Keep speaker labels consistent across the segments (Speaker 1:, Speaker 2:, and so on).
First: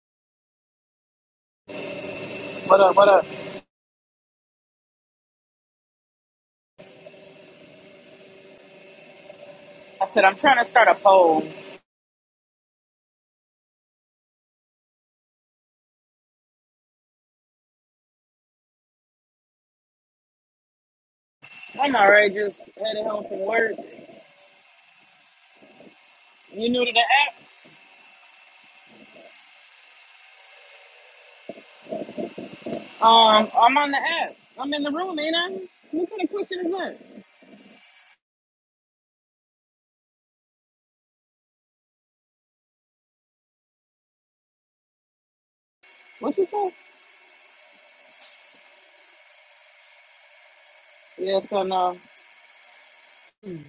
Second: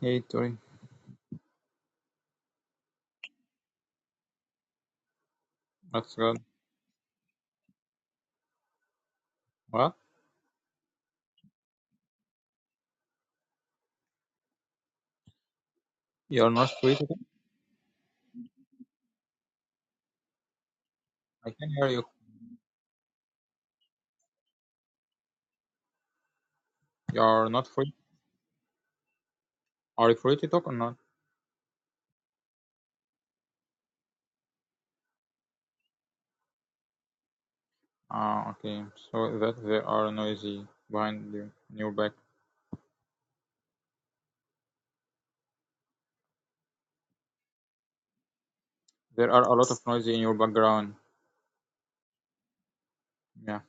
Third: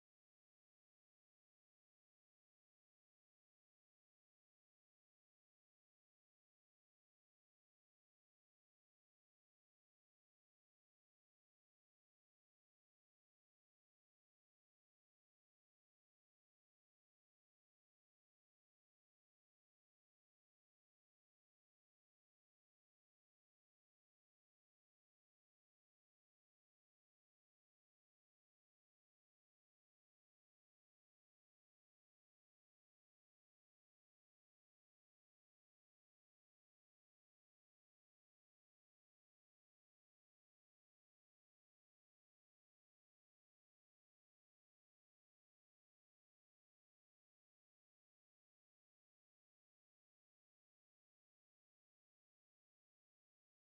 Speaker 1: Hey Tori,
Speaker 2: What up? What up?
Speaker 1: what's good? What?
Speaker 2: I said, I'm trying to start a poll.
Speaker 1: You're not free to talk? I can hear
Speaker 2: I'm
Speaker 1: you.
Speaker 2: already just headed home from work. You new to the
Speaker 1: You're
Speaker 2: app?
Speaker 1: not free. Are you free to talk or not?
Speaker 2: Um, I'm on the app. I'm in the room, ain't I? What kind of question is that?
Speaker 1: Ah, okay. So that there are noisy behind you in your back.
Speaker 2: What you say?
Speaker 1: There are a lot of noisy in your background.
Speaker 2: Yes or no.
Speaker 1: Yeah.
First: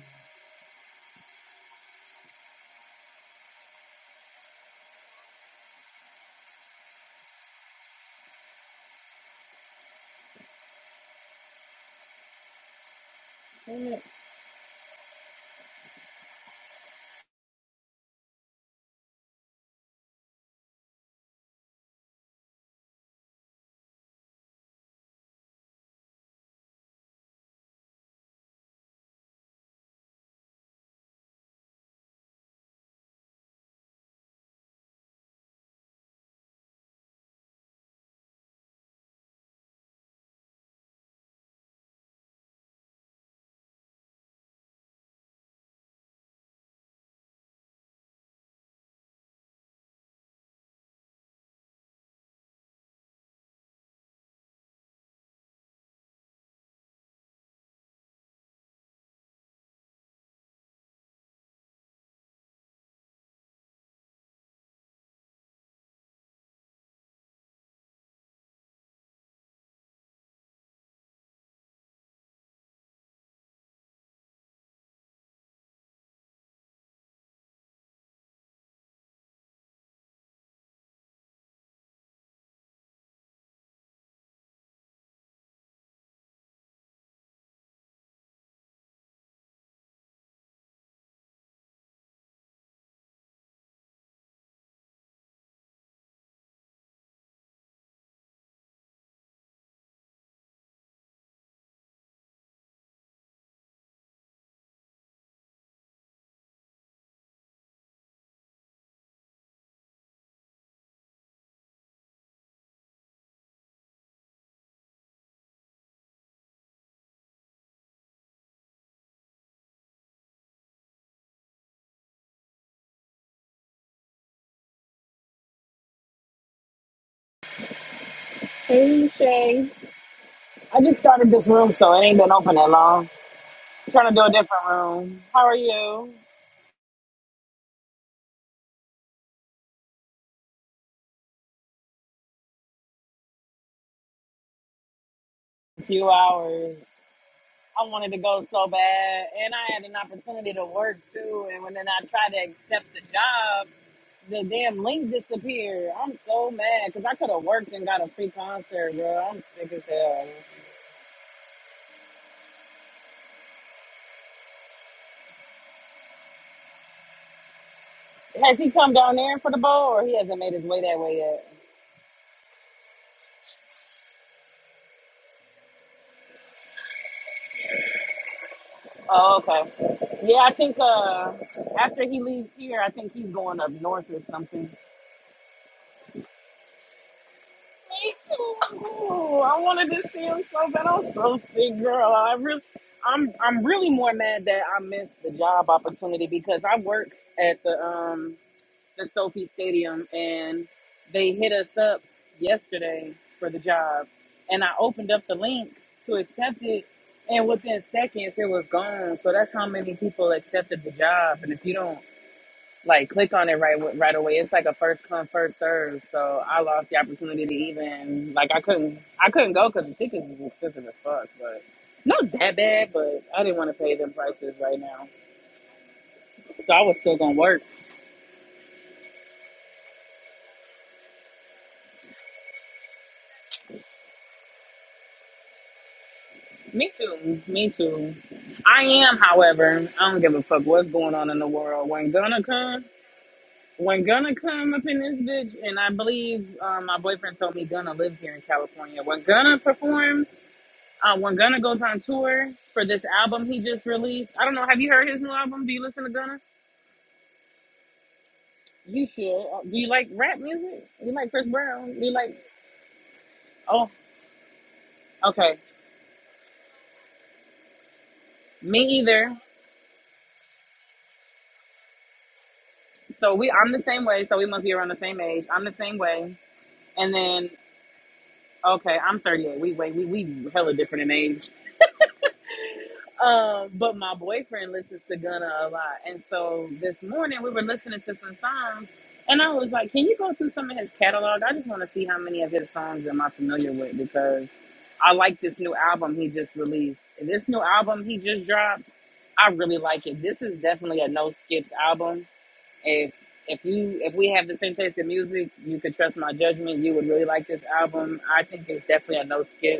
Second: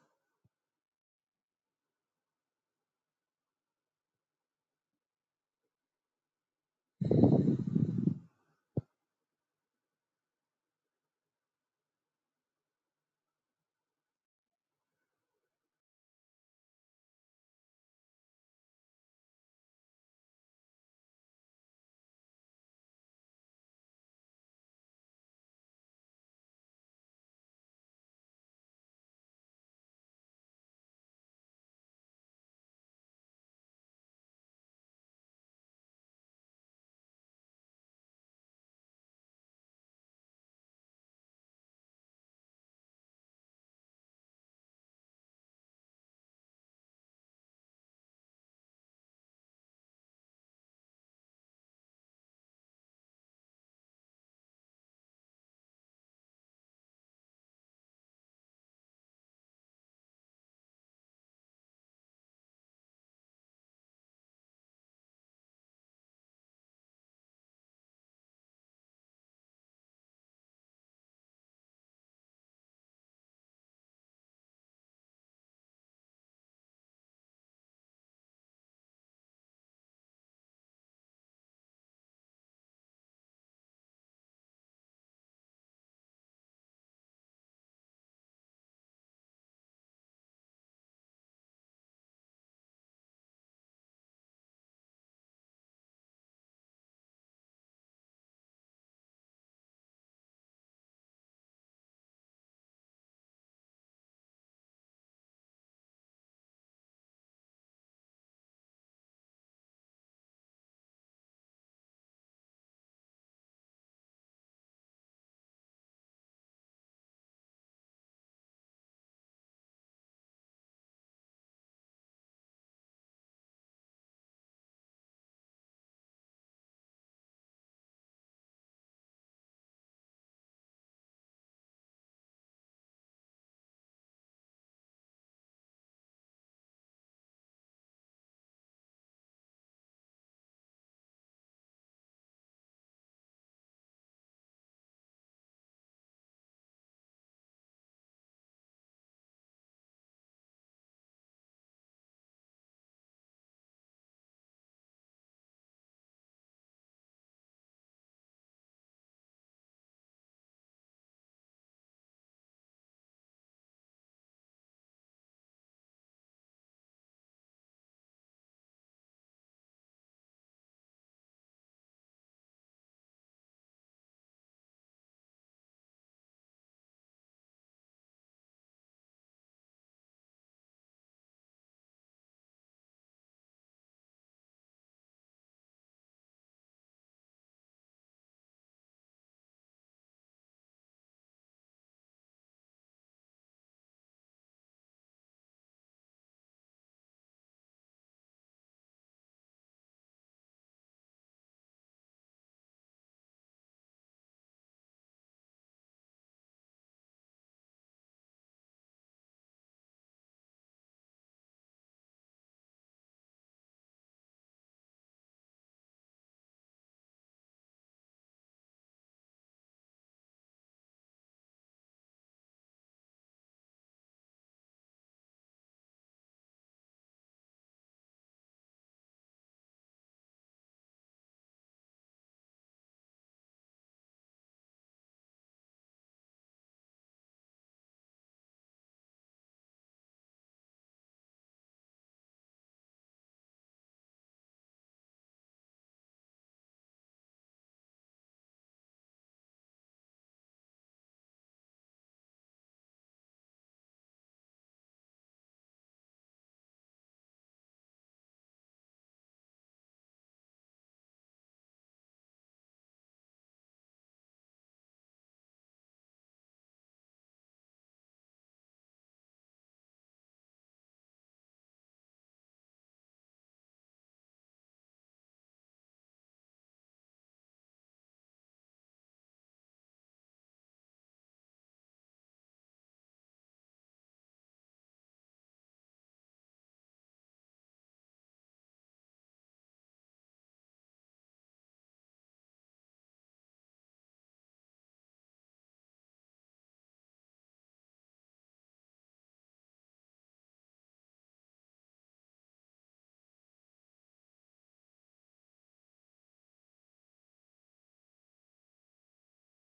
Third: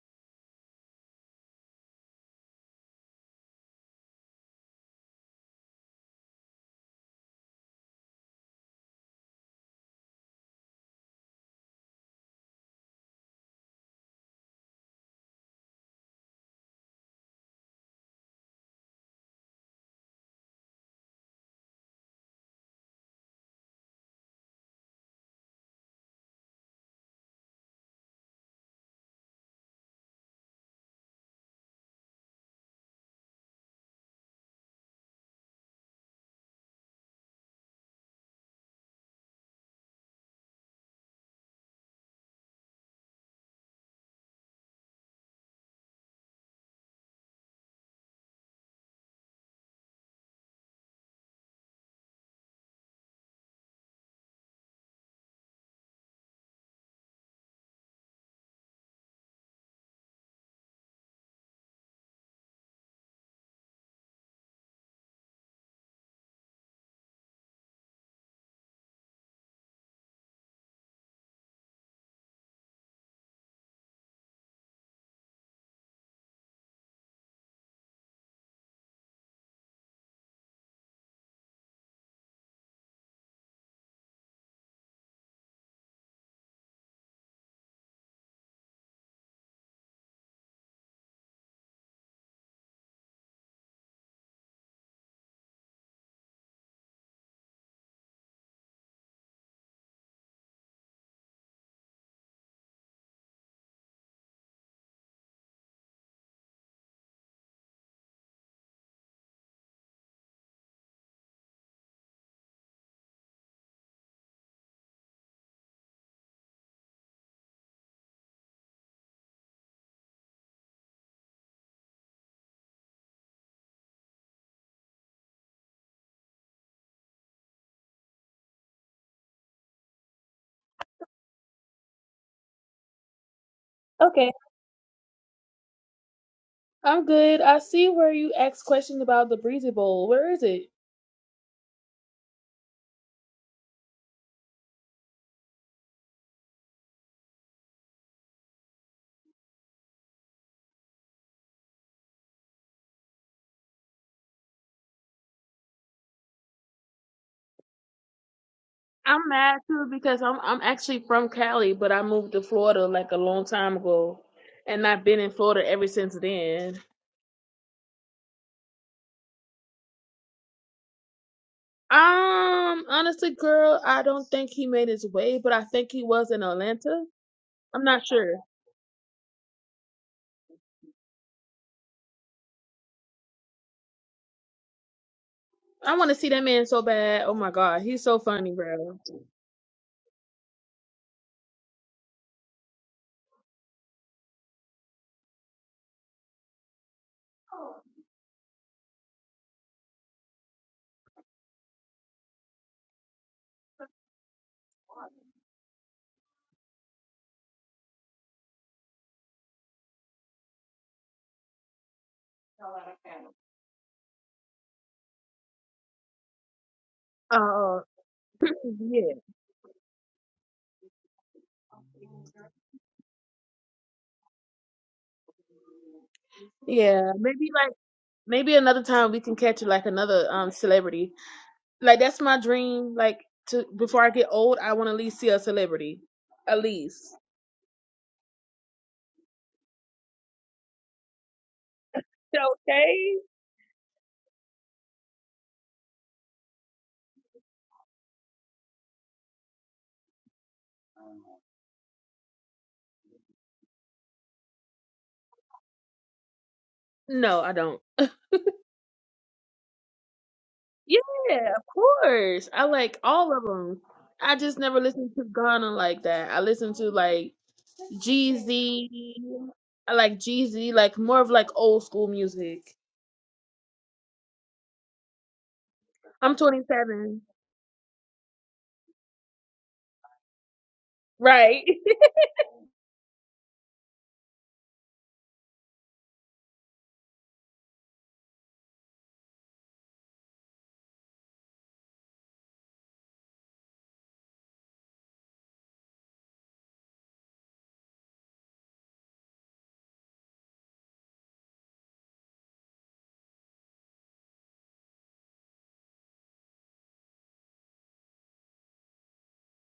Speaker 2: Hey, Shay. I just started this room, so it ain't been open that long. I'm trying to do a
Speaker 3: Okay,
Speaker 2: different room. How are you?
Speaker 3: I'm good. I see where you asked question about the Breezy Bowl. Where is it?
Speaker 2: A few hours. I wanted to go so bad, and I had an opportunity to work too. And when then I tried to accept the job, the damn link disappeared. I'm so mad because I could have worked and got a free concert,
Speaker 3: I'm
Speaker 2: bro. I'm
Speaker 3: mad
Speaker 2: sick as
Speaker 3: too because
Speaker 2: hell.
Speaker 3: I'm I'm actually from Cali, but I moved to Florida like a long time ago, and I've been in Florida ever since then.
Speaker 2: Has he come down there for the bowl, or he hasn't made his way that way yet?
Speaker 3: Um, honestly, girl, I don't think he made his way, but I think he was in Atlanta. I'm not sure.
Speaker 2: Oh, okay. Yeah, I think uh, after he leaves here, I think he's going up north or something.
Speaker 3: I want to see that man so bad. Oh my god, he's
Speaker 2: Me
Speaker 3: so funny,
Speaker 2: too.
Speaker 3: bro.
Speaker 2: I wanted to see him so bad. I'm so sick, girl. I really, I'm, I'm really more mad that I missed the job opportunity because I work at the um the Sophie Stadium, and they hit us up yesterday for the job. And I opened up the link to accept it, and within seconds, it was gone. So that's how many people accepted the job. And if you don't like click on it right right away, it's like a first come first serve. So I lost the opportunity to
Speaker 3: Uh,
Speaker 2: even like I couldn't
Speaker 3: yeah,
Speaker 2: I couldn't go because the tickets is expensive as fuck, but. Not that bad, but I didn't want to pay them prices right now. So I was
Speaker 3: yeah.
Speaker 2: still gonna
Speaker 3: Maybe
Speaker 2: work.
Speaker 3: like maybe another time we can catch like another um celebrity. Like that's my dream. Like to before I get old, I want to at least see a celebrity. At
Speaker 2: Me
Speaker 3: least.
Speaker 2: too. Me too. I am, however, I don't give a fuck what's going on in the world. When gonna come,
Speaker 3: Okay.
Speaker 2: when gonna come up in this bitch, and I believe uh, my boyfriend told me Gunna lives here in California. When Gunna performs, uh, when Gunna goes on tour for this album he just released, I don't know. Have you heard his new album? Do you listen to Gunna?
Speaker 3: No, I don't.
Speaker 2: You should. Uh, Do you like rap music?
Speaker 3: Yeah,
Speaker 2: You like Chris
Speaker 3: of
Speaker 2: Brown? You like?
Speaker 3: course. I like all of them.
Speaker 2: Oh,
Speaker 3: I just never listened to
Speaker 2: okay.
Speaker 3: Ghana like that. I listen to like
Speaker 2: Me
Speaker 3: Jeezy.
Speaker 2: either.
Speaker 3: I like Jeezy, like more of like old school music.
Speaker 2: So we, I'm the same way. So we must be around the same age. I'm the same
Speaker 3: I'm
Speaker 2: way. And
Speaker 3: 27.
Speaker 2: then Okay, I'm 38. We wait, we we hella different in age.
Speaker 3: Right.
Speaker 2: Um, but my boyfriend listens to Gunna a lot, and so this morning we were listening to some songs, and I was like, "Can you go through some of his catalog? I just want to see how many of his songs am I familiar with because I like this new album he just released. This new album he just dropped, I really like it. This is definitely a no skips album. If if you if we have the same taste in music, you could trust my judgment. You would really like this album. I think it's definitely a no skip.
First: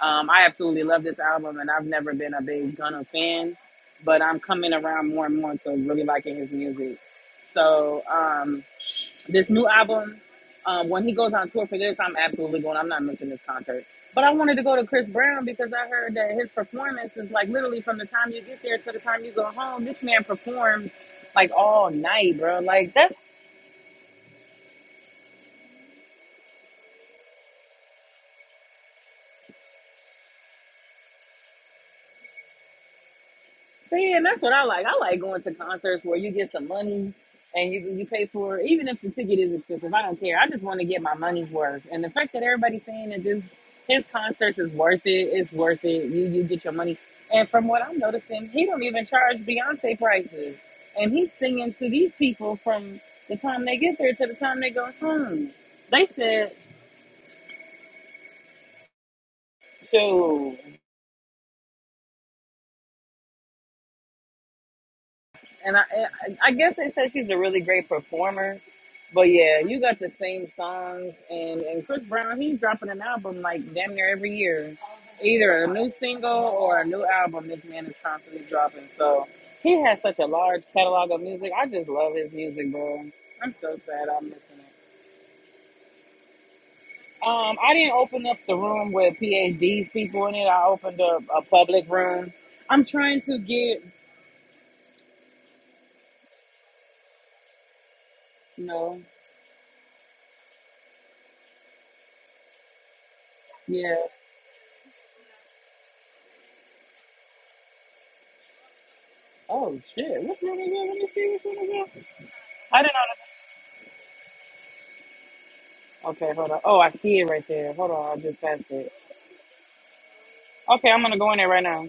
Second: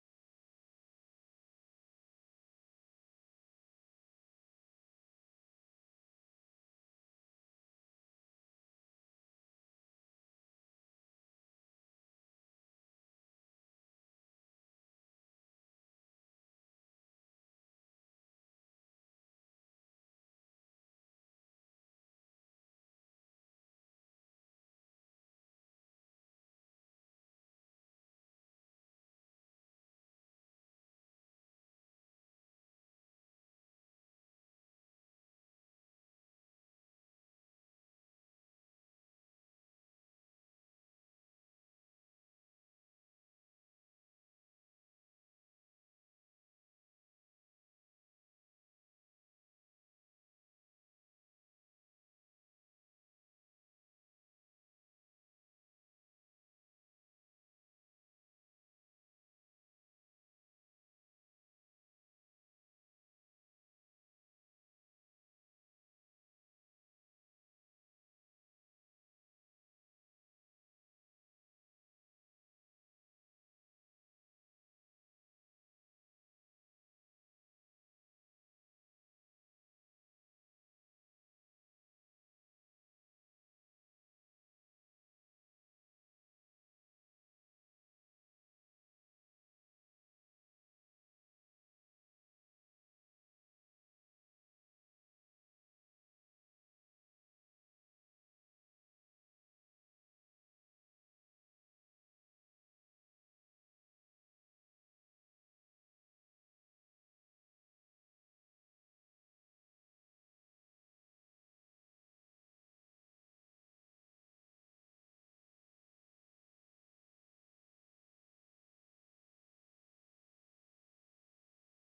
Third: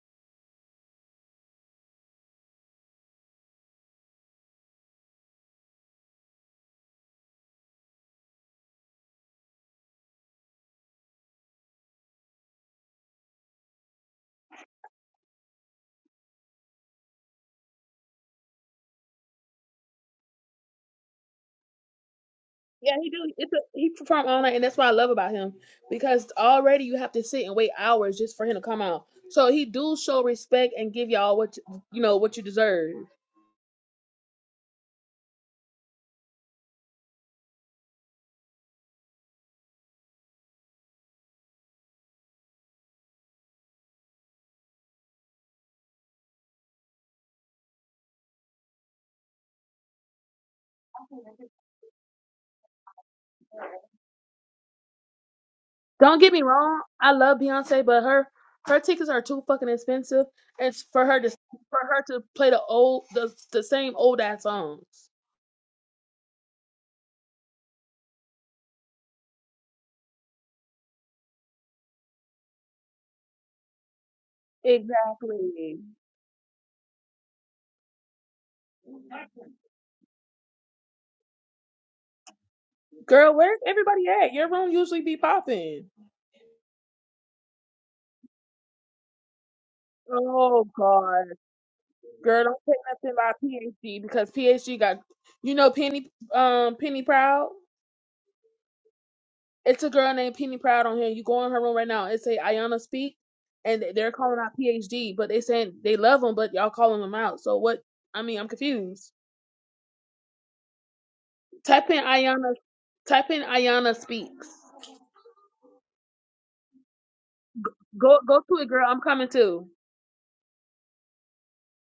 Speaker 2: Um, I absolutely love this album, and I've never been a big Gunna fan, but I'm coming around more and more to really liking his music. So um, this new album, um, when he goes on tour for this, I'm absolutely going. I'm not missing this concert. But I wanted to go to Chris Brown because I heard that his performance is like literally from the time you get there to the time you go home. This man performs like all night, bro.
Speaker 3: Yeah,
Speaker 2: Like
Speaker 3: he
Speaker 2: that's
Speaker 3: do. It's a, he perform all night, and that's what I love about him because already you have to sit and wait hours just for him to come out. So he do show respect and give y'all what you you know what you deserve.
Speaker 2: See, and that's what I like. I like going to concerts where you get some money and you you pay for it. even if the ticket is expensive. I don't care. I just want to get my money's worth. And the fact that everybody's saying that this his concerts is worth it, it's worth it. You you get your money. And from what I'm noticing, he don't even charge Beyonce prices. And he's singing to these people from the time they get there to the time they go home. They
Speaker 3: Don't get me
Speaker 2: said
Speaker 3: wrong, I love Beyonce, but her her tickets are too fucking expensive,
Speaker 2: so.
Speaker 3: and for her to for her to play the old the the same old ass songs.
Speaker 2: And I, I I guess they said she's a really great performer, but yeah, you got the same songs. And and Chris Brown, he's dropping an album like damn near every year, either a
Speaker 3: Exactly.
Speaker 2: new single or a new album. This man is constantly dropping, so he has such a large catalog of music. I just love his music, bro.
Speaker 3: Girl,
Speaker 2: I'm
Speaker 3: where's
Speaker 2: so
Speaker 3: everybody
Speaker 2: sad I'm
Speaker 3: at?
Speaker 2: missing
Speaker 3: Your room
Speaker 2: it.
Speaker 3: usually be popping.
Speaker 2: Um, I didn't open up the room with PhDs people in it.
Speaker 3: Oh
Speaker 2: I opened up
Speaker 3: God.
Speaker 2: a public room.
Speaker 3: Girl, don't say
Speaker 2: I'm
Speaker 3: nothing
Speaker 2: trying
Speaker 3: about
Speaker 2: to get,
Speaker 3: PhD because PhD got you know Penny um Penny Proud.
Speaker 2: you know,
Speaker 3: It's a girl named Penny Proud on here. You go in her room right now. It say Ayana speak, and they-
Speaker 2: yeah.
Speaker 3: they're calling out PhD, but they saying they love him, but y'all calling him out. So what? I mean, I'm confused.
Speaker 2: Oh shit! Which one is it? Let me see which one is
Speaker 3: Type in
Speaker 2: it.
Speaker 3: Ayana.
Speaker 2: I didn't know.
Speaker 3: Type in Ayana speaks.
Speaker 2: That. Okay, hold on. Oh, I see it right there. Hold on,
Speaker 3: Go
Speaker 2: I
Speaker 3: go
Speaker 2: just
Speaker 3: to it,
Speaker 2: passed
Speaker 3: girl.
Speaker 2: it.
Speaker 3: I'm coming too.
Speaker 2: Okay, I'm gonna go in there right now.